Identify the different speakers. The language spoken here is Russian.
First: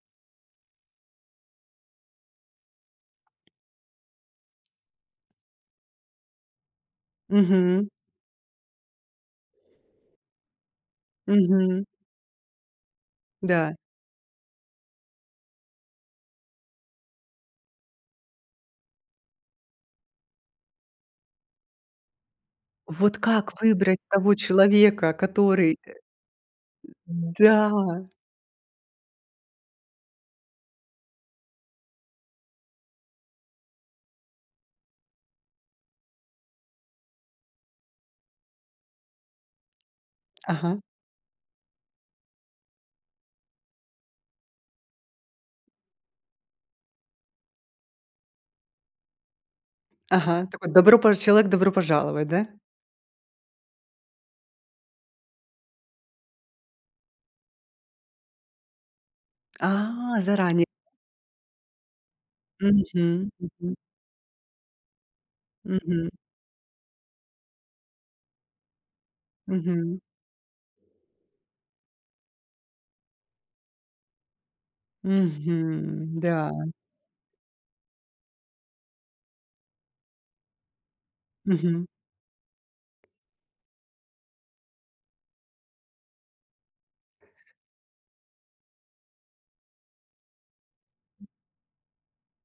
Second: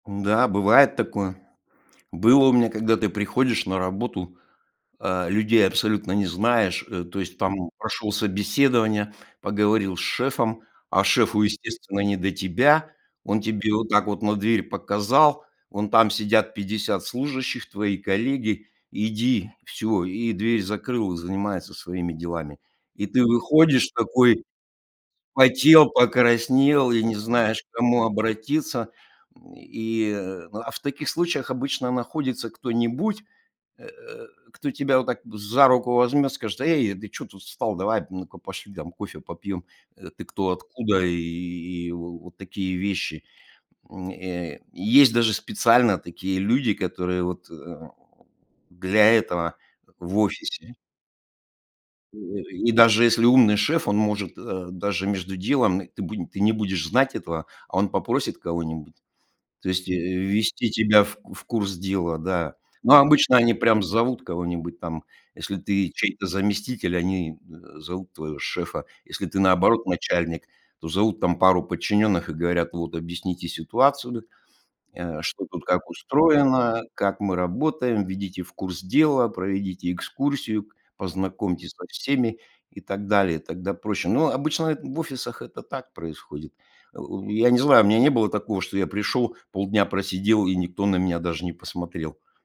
Speaker 1: М-да, бывает такое. Было у меня, когда ты приходишь на работу, э, людей абсолютно не знаешь, э, то есть там
Speaker 2: Мгм.
Speaker 1: прошел собеседование, поговорил с шефом, а шефу,
Speaker 2: Мгм.
Speaker 1: естественно, не до тебя. Он тебе
Speaker 2: Да.
Speaker 1: вот так вот на дверь показал: "Вон там сидят 50 служащих- твои коллеги, иди, всё". И дверь закрыл, занимается своими делами, и
Speaker 2: Вот
Speaker 1: ты
Speaker 2: как
Speaker 1: выходишь
Speaker 2: выбрать того
Speaker 1: такой.
Speaker 2: человека, который,
Speaker 1: Потел,
Speaker 2: э,
Speaker 1: покраснел и не знаешь, к кому
Speaker 2: м-да.
Speaker 1: обратиться, м, и А в таких случаях обычно находится кто-нибудь, э, кто тебя вот так за руку возьмет, скажет: "Эй, ты чё тут встал? Давай, ну-ка, пошли там кофе попьем. Э, ты кто?
Speaker 2: Ага.
Speaker 1: Откуда?" И вот такие вещи, м, э. Есть даже специально такие люди, которые вот, э э, для этого в
Speaker 2: Ага, такой
Speaker 1: офисе.
Speaker 2: добропож человек- "добро пожаловать",
Speaker 1: И
Speaker 2: да?
Speaker 1: и даже если умный шеф, он может, э, даже между делом ты бу ты не будешь знать этого, а он попросит кого-нибудь, то есть
Speaker 2: А, заранее?
Speaker 1: ввести тебя в в курс дела, да. Но
Speaker 2: Мгм,
Speaker 1: обычно они
Speaker 2: мгм.
Speaker 1: прям зовут кого-нибудь там. Если ты
Speaker 2: Мгм.
Speaker 1: чей-то заместитель, они, э, зовут твоего шефа. Если ты, наоборот,
Speaker 2: Мгм.
Speaker 1: начальник, то зовут там пару подчинённых и говорят: "Вот, объясните ситуацию, э, что тут как
Speaker 2: Мгм. Да.
Speaker 1: устроено, как мы работаем, введите в курс дела, проведите экскурсию, познакомьте со
Speaker 2: Мгм.
Speaker 1: всеми",- и так далее, тогда проще. Но обычно эт в офисах это так происходит. Э, я не знаю, у меня не было такого, что я пришел, полдня просидел и никто на меня даже не посмотрел.